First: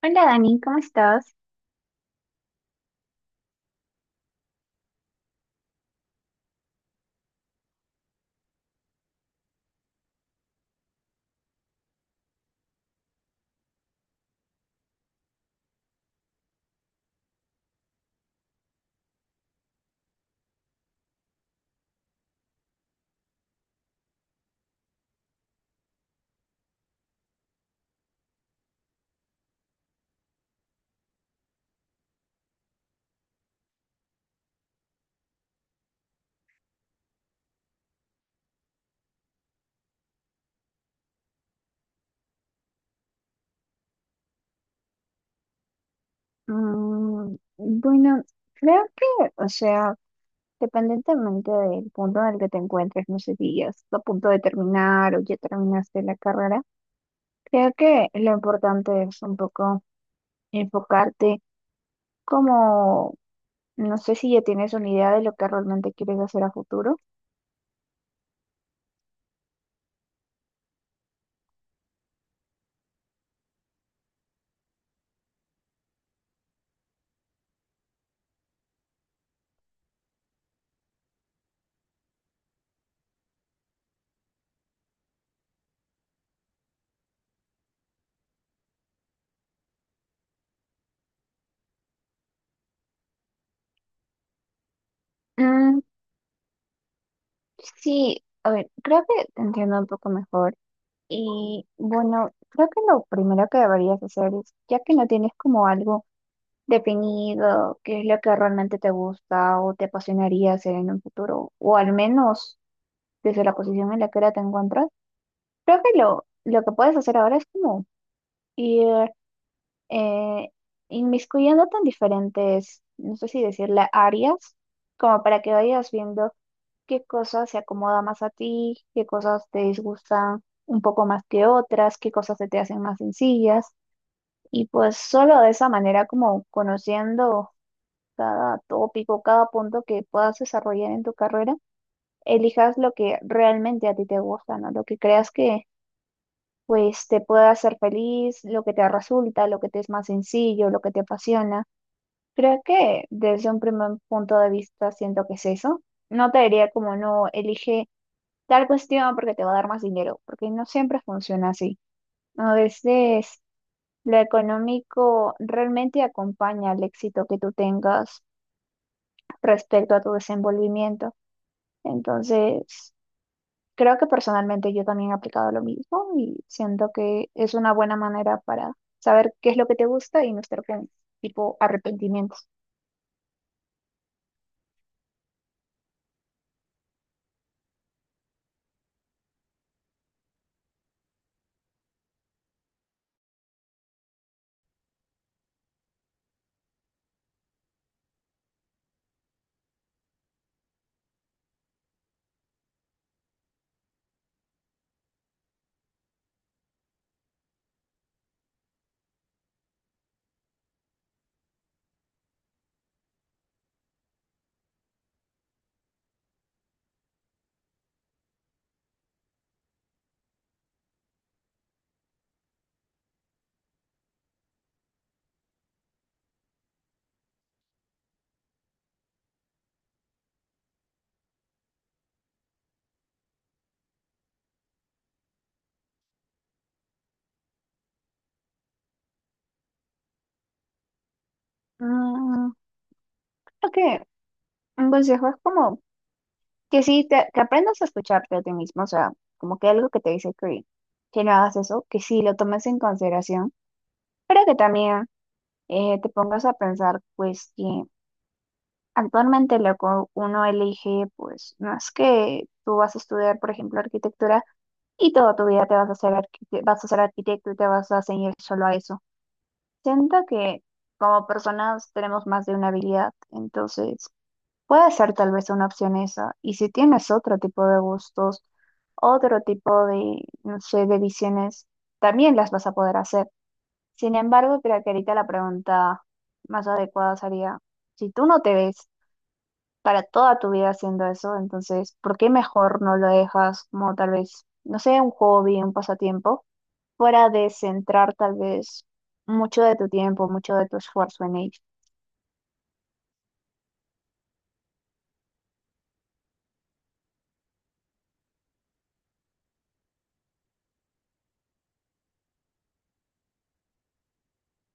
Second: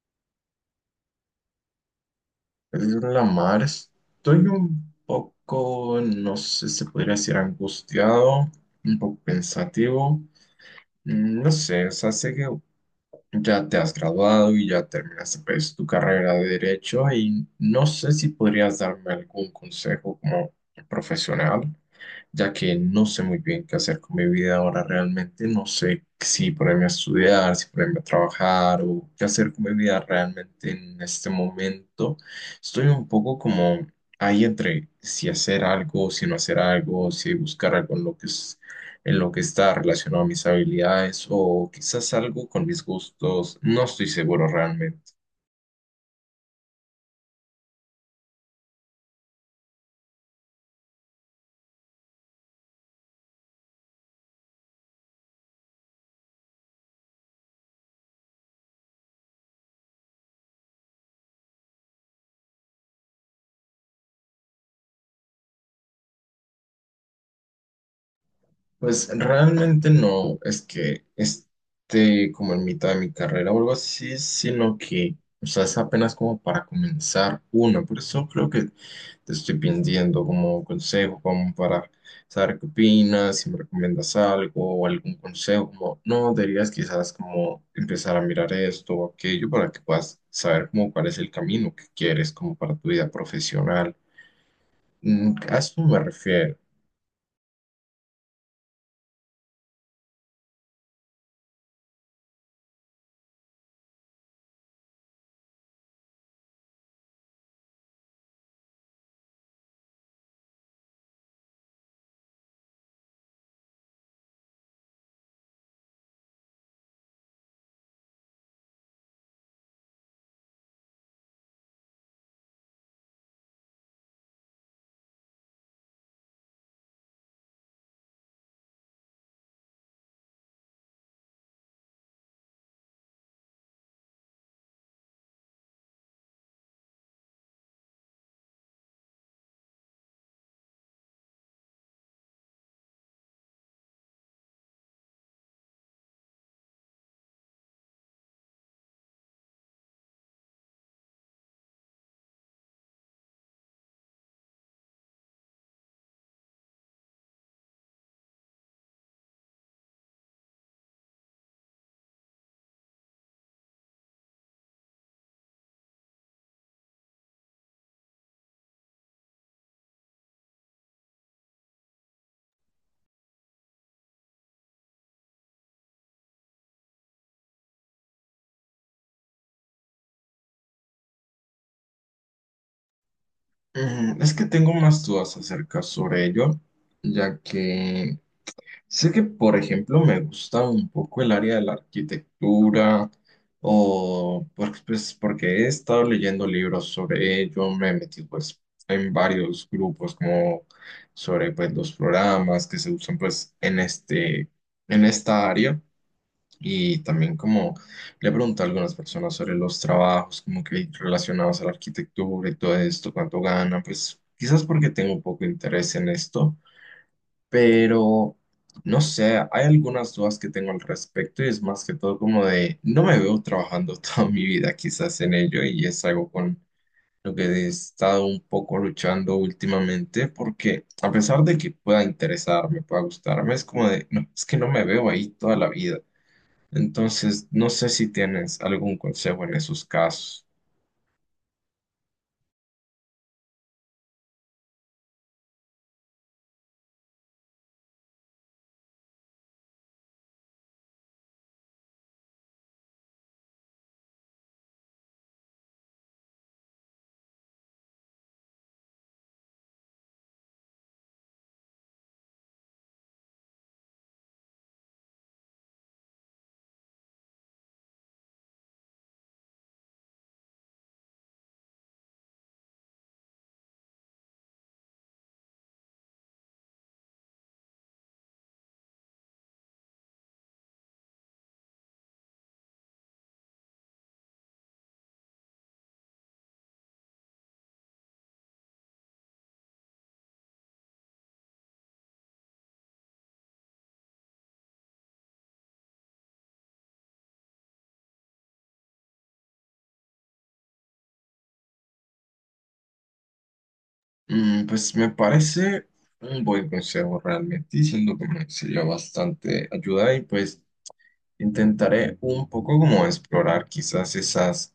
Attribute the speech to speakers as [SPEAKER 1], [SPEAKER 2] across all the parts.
[SPEAKER 1] Hola Dani, ¿cómo estás?
[SPEAKER 2] La mar, estoy un poco, no sé, se podría decir angustiado, un poco pensativo. No sé, o sea, sé que ya te has graduado y ya terminaste pues, tu carrera de derecho y no sé si podrías darme algún consejo como profesional, ya que no sé muy bien qué hacer con mi vida ahora realmente. No sé si ponerme a estudiar, si ponerme a trabajar o qué hacer con mi vida realmente en este momento. Estoy un poco como ahí entre si hacer algo, si no hacer algo, si buscar algo en lo que es, en lo que está relacionado a mis habilidades o quizás algo con mis gustos. No estoy seguro realmente.
[SPEAKER 1] Bueno, creo que, o sea, dependientemente del punto en el que te encuentres, no sé si ya estás a punto de terminar o ya terminaste la carrera, creo que lo importante es un poco enfocarte como, no sé si ya tienes una idea de lo que realmente quieres hacer a futuro.
[SPEAKER 2] Pues realmente no es que esté como en mitad de mi carrera o algo así, sino que, o sea, es apenas como para comenzar una. Por eso creo que te estoy pidiendo como consejo, como para saber qué opinas, si me recomiendas algo o algún consejo, como, no, deberías quizás como empezar a mirar esto o aquello para que puedas saber como cuál es el camino que quieres como para tu vida profesional. A
[SPEAKER 1] Mm,
[SPEAKER 2] esto me refiero.
[SPEAKER 1] sí, a ver, creo que te entiendo un poco mejor. Y bueno, creo que lo primero que deberías hacer es, ya que no tienes como algo definido, qué es lo que realmente te gusta o te apasionaría hacer en un futuro, o al menos desde la posición en la que ahora te encuentras, creo que lo que puedes hacer ahora es como ir eh, inmiscuyéndote en diferentes, no sé si decirle áreas, como para que vayas viendo qué cosas se acomoda más a ti, qué cosas te disgustan un poco más que otras, qué cosas se te hacen más sencillas. Y pues solo de esa manera, como conociendo cada tópico, cada punto que puedas desarrollar en tu carrera, elijas lo que realmente a ti te gusta, ¿no? Lo que creas que pues te pueda hacer feliz, lo que te resulta, lo que te es más sencillo, lo que te apasiona. Creo que desde un primer punto de vista siento que es eso. No te diría como no elige tal cuestión porque te va a dar más dinero, porque no siempre funciona así. A veces lo económico realmente acompaña al éxito que tú tengas respecto a tu desenvolvimiento. Entonces, creo que personalmente yo también he aplicado lo mismo y siento que es una buena manera para saber qué es lo que te gusta y no estar con tipo arrepentimientos.
[SPEAKER 2] Es que tengo más dudas acerca sobre ello, ya que sé que, por ejemplo, me gusta un poco el área de la arquitectura, pues, porque he estado leyendo libros sobre ello, me he metido pues, en varios grupos como sobre pues, los programas que se usan pues, en este, en esta área. Y también como le pregunto a algunas personas sobre los trabajos, como que relacionados a la arquitectura y todo esto, cuánto ganan, pues quizás porque tengo un poco de interés en esto, pero no sé, hay algunas dudas que tengo al respecto y es más que todo como de, no me veo trabajando toda mi vida quizás en ello y es algo con lo que he estado un poco luchando últimamente, porque a pesar de que pueda interesarme, pueda gustarme, es como de, no, es que no me veo ahí toda la vida. Entonces, no sé si tienes algún consejo en esos casos.
[SPEAKER 1] Mm, creo que un consejo es como que sí, que aprendas a escucharte a ti mismo, o sea, como que algo que te dice que no hagas eso, que sí lo tomes en consideración, pero que también te pongas a pensar, pues, que actualmente lo que uno elige, pues no es que tú vas a estudiar, por ejemplo, arquitectura y toda tu vida te vas a vas a ser arquitecto y te vas a ceñir solo a eso. Siento que como personas tenemos más de una habilidad, entonces puede ser tal vez una opción esa. Y si tienes otro tipo de gustos, otro tipo de, no sé, de visiones, también las vas a poder hacer. Sin embargo, creo que ahorita la pregunta más adecuada sería, si tú no te ves para toda tu vida haciendo eso, entonces, ¿por qué mejor no lo dejas como tal vez, no sé, un hobby, un pasatiempo, fuera de centrar tal vez mucho de tu tiempo, mucho de tu esfuerzo en ello?
[SPEAKER 2] Mm, pues me parece un buen consejo realmente, y siento que me sería bastante ayuda y pues intentaré un poco como explorar quizás esas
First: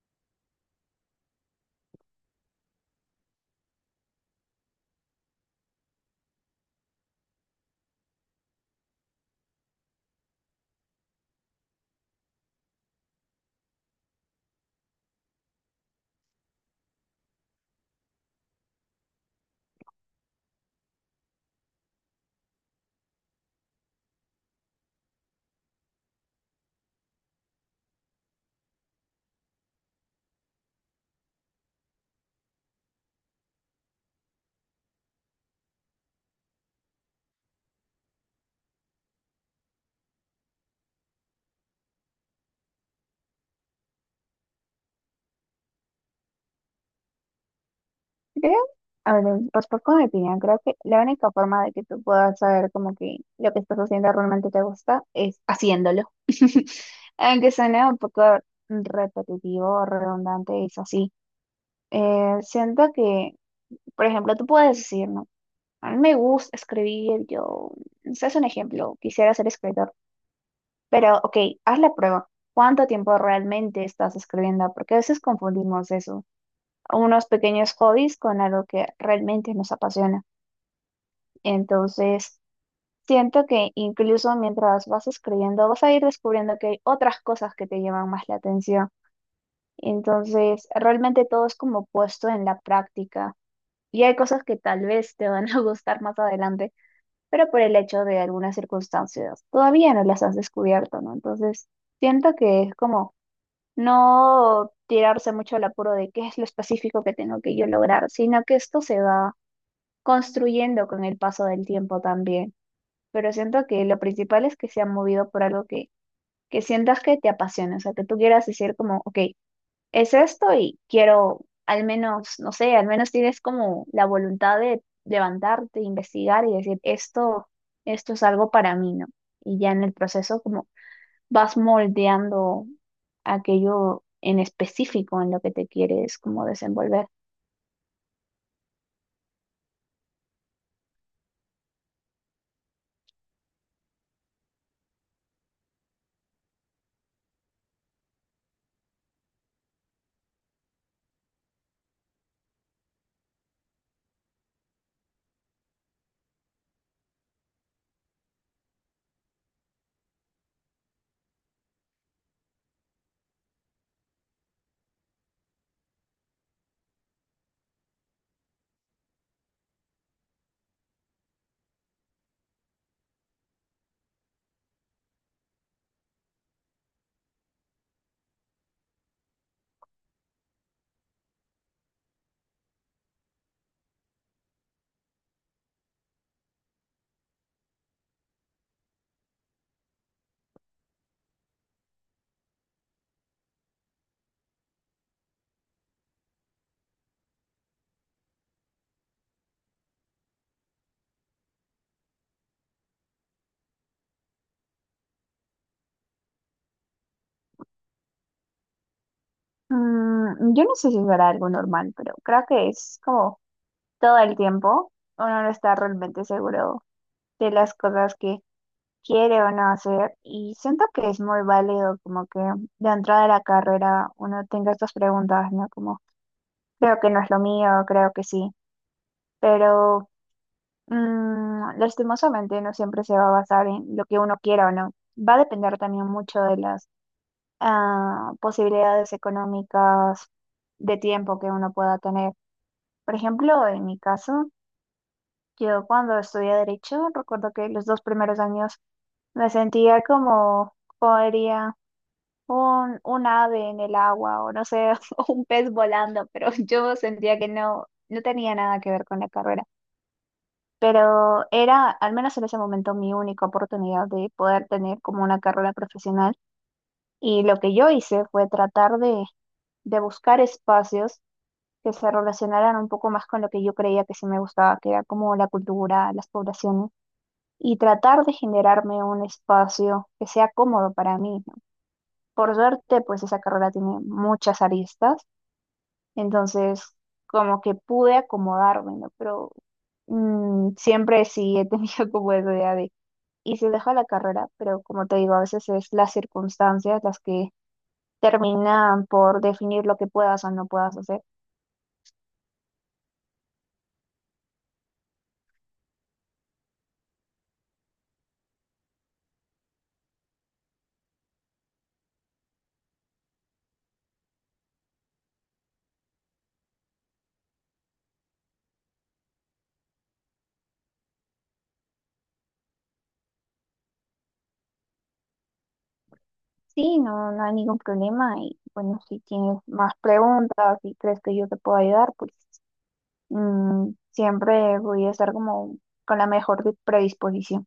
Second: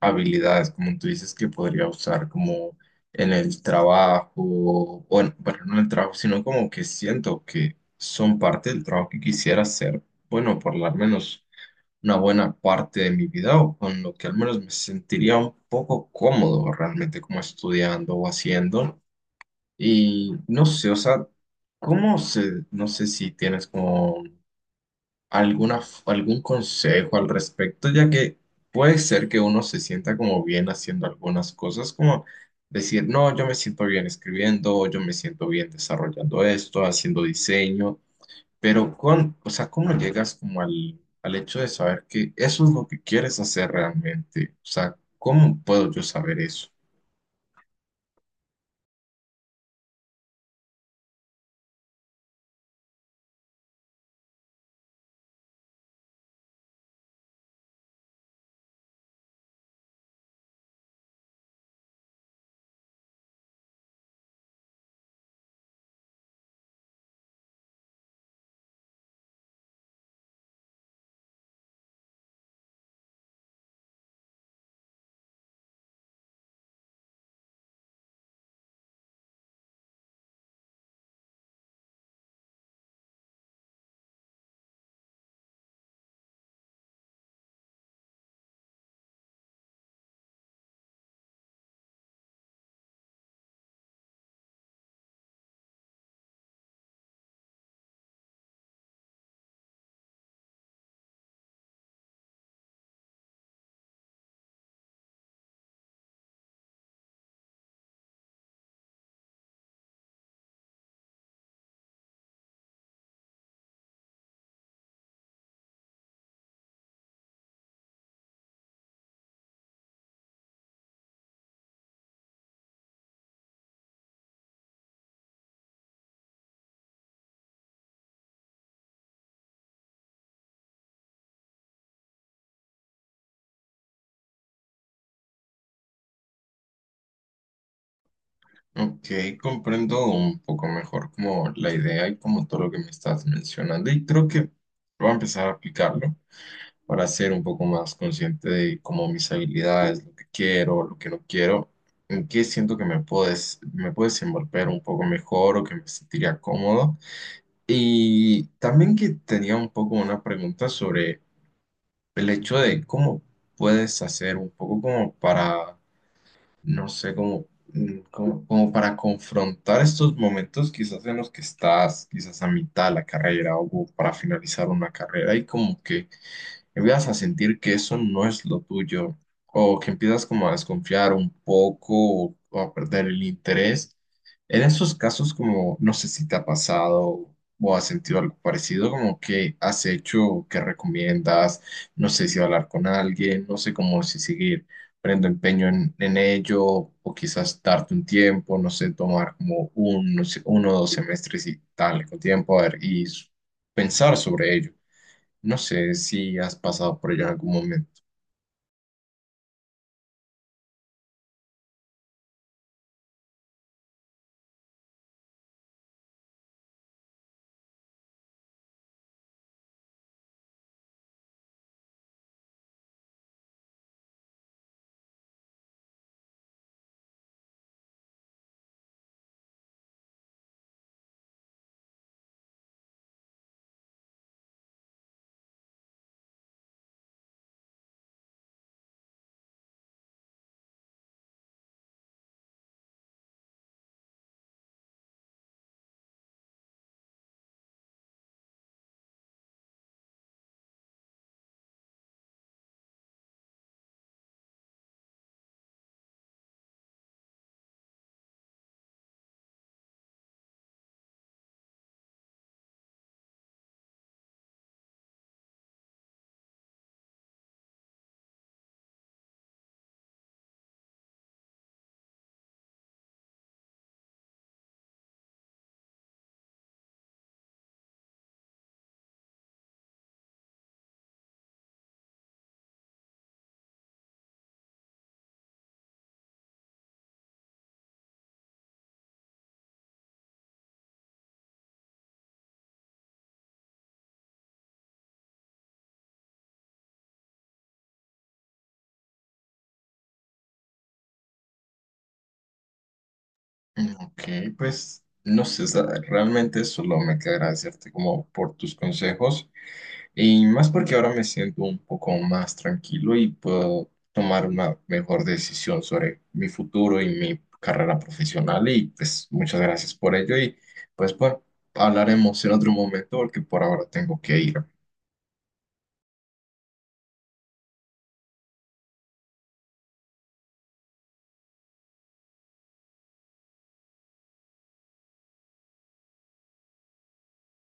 [SPEAKER 2] habilidades, como tú dices, que podría usar como en el trabajo, bueno, no en el trabajo, sino como que siento que son parte del trabajo que quisiera hacer, bueno, por lo menos una buena parte de mi vida o con lo que al menos me sentiría un poco cómodo realmente como estudiando o haciendo. Y no sé, o sea, ¿cómo se, no sé si tienes como alguna, algún consejo al respecto, ya que puede ser que uno se sienta como bien haciendo algunas cosas, como decir, no, yo me siento bien escribiendo, o yo me siento bien desarrollando esto, haciendo diseño, pero, con, o sea, ¿cómo llegas como al, al hecho de saber que eso es lo que quieres hacer realmente? O sea, ¿cómo puedo yo saber eso?
[SPEAKER 1] Creo, a ver, respecto a mi opinión, creo que la única forma de que tú puedas saber como que lo que estás haciendo realmente te gusta es haciéndolo. Aunque suene un poco repetitivo o redundante, es así. Siento que, por ejemplo, tú puedes decir, ¿no? A mí me gusta escribir, yo, ese es un ejemplo, quisiera ser escritor, pero ok, haz la prueba. ¿Cuánto tiempo realmente estás escribiendo? Porque a veces confundimos eso, unos pequeños hobbies con algo que realmente nos apasiona. Entonces, siento que incluso mientras vas escribiendo, vas a ir descubriendo que hay otras cosas que te llaman más la atención. Entonces, realmente todo es como puesto en la práctica y hay cosas que tal vez te van a gustar más adelante, pero por el hecho de algunas circunstancias todavía no las has descubierto, ¿no? Entonces, siento que es como no tirarse mucho al apuro de qué es lo específico que tengo que yo lograr, sino que esto se va construyendo con el paso del tiempo también. Pero siento que lo principal es que se ha movido por algo que sientas que te apasiona, o sea, que tú quieras decir como, ok, es esto y quiero, al menos, no sé, al menos tienes como la voluntad de levantarte, investigar y decir, esto es algo para mí, ¿no? Y ya en el proceso como vas moldeando aquello en específico en lo que te quieres como desenvolver.
[SPEAKER 2] Ok, comprendo un poco mejor como la idea y como todo lo que me estás mencionando y creo que voy a empezar a aplicarlo para ser un poco más consciente de cómo mis habilidades, lo que quiero, lo que no quiero, en qué siento que me puedes desenvolver un poco mejor o que me sentiría cómodo. Y también que tenía un poco una pregunta sobre el hecho de cómo puedes hacer un poco como para, no sé, como, como, como para confrontar estos momentos quizás en los que estás, quizás a mitad de la carrera o para finalizar una carrera y como que empiezas a sentir que eso no es lo tuyo, o que empiezas como a desconfiar un poco o a perder el interés. En esos casos, como no sé si te ha pasado o has sentido algo parecido, como que has hecho, que recomiendas, no sé si hablar con alguien, no sé cómo si seguir poniendo empeño en ello, o quizás darte un tiempo, no sé, tomar como un, no sé, uno o dos semestres y darle con tiempo a ver, pensar sobre ello. No sé si has pasado por ello en algún momento.
[SPEAKER 1] Yo no sé si será algo normal, pero creo que es como todo el tiempo uno no está realmente seguro de las cosas que quiere o no hacer. Y siento que es muy válido como que de entrada de la carrera uno tenga estas preguntas, ¿no? Como, creo que no es lo mío, creo que sí. Pero lastimosamente no siempre se va a basar en lo que uno quiera o no. Va a depender también mucho de las posibilidades económicas de tiempo que uno pueda tener. Por ejemplo, en mi caso, yo cuando estudié derecho, recuerdo que los dos primeros años me sentía como... podría un ave en el agua o no sé, o un pez volando, pero yo sentía que no tenía nada que ver con la carrera. Pero era, al menos en ese momento, mi única oportunidad de poder tener como una carrera profesional. Y lo que yo hice fue tratar de buscar espacios que se relacionaran un poco más con lo que yo creía que sí me gustaba, que era como la cultura, las poblaciones, y tratar de generarme un espacio que sea cómodo para mí. Por suerte, pues esa carrera tiene muchas aristas, entonces como que pude acomodarme, ¿no? Pero siempre sí he tenido como esa idea de, y se deja la carrera, pero como te digo, a veces es las circunstancias las que terminan por definir lo que puedas o no puedas hacer.
[SPEAKER 2] Mm, Ok, pues no sé, realmente solo me queda agradecerte como por tus consejos y más porque ahora me siento un poco más tranquilo y puedo tomar una mejor decisión sobre mi futuro y mi carrera profesional y pues muchas gracias por ello y pues bueno, hablaremos en otro momento porque por ahora tengo que ir.
[SPEAKER 1] Sí, no, no hay ningún problema y bueno, si tienes más preguntas, si crees que yo te puedo ayudar, pues siempre voy a estar como con la mejor predisposición.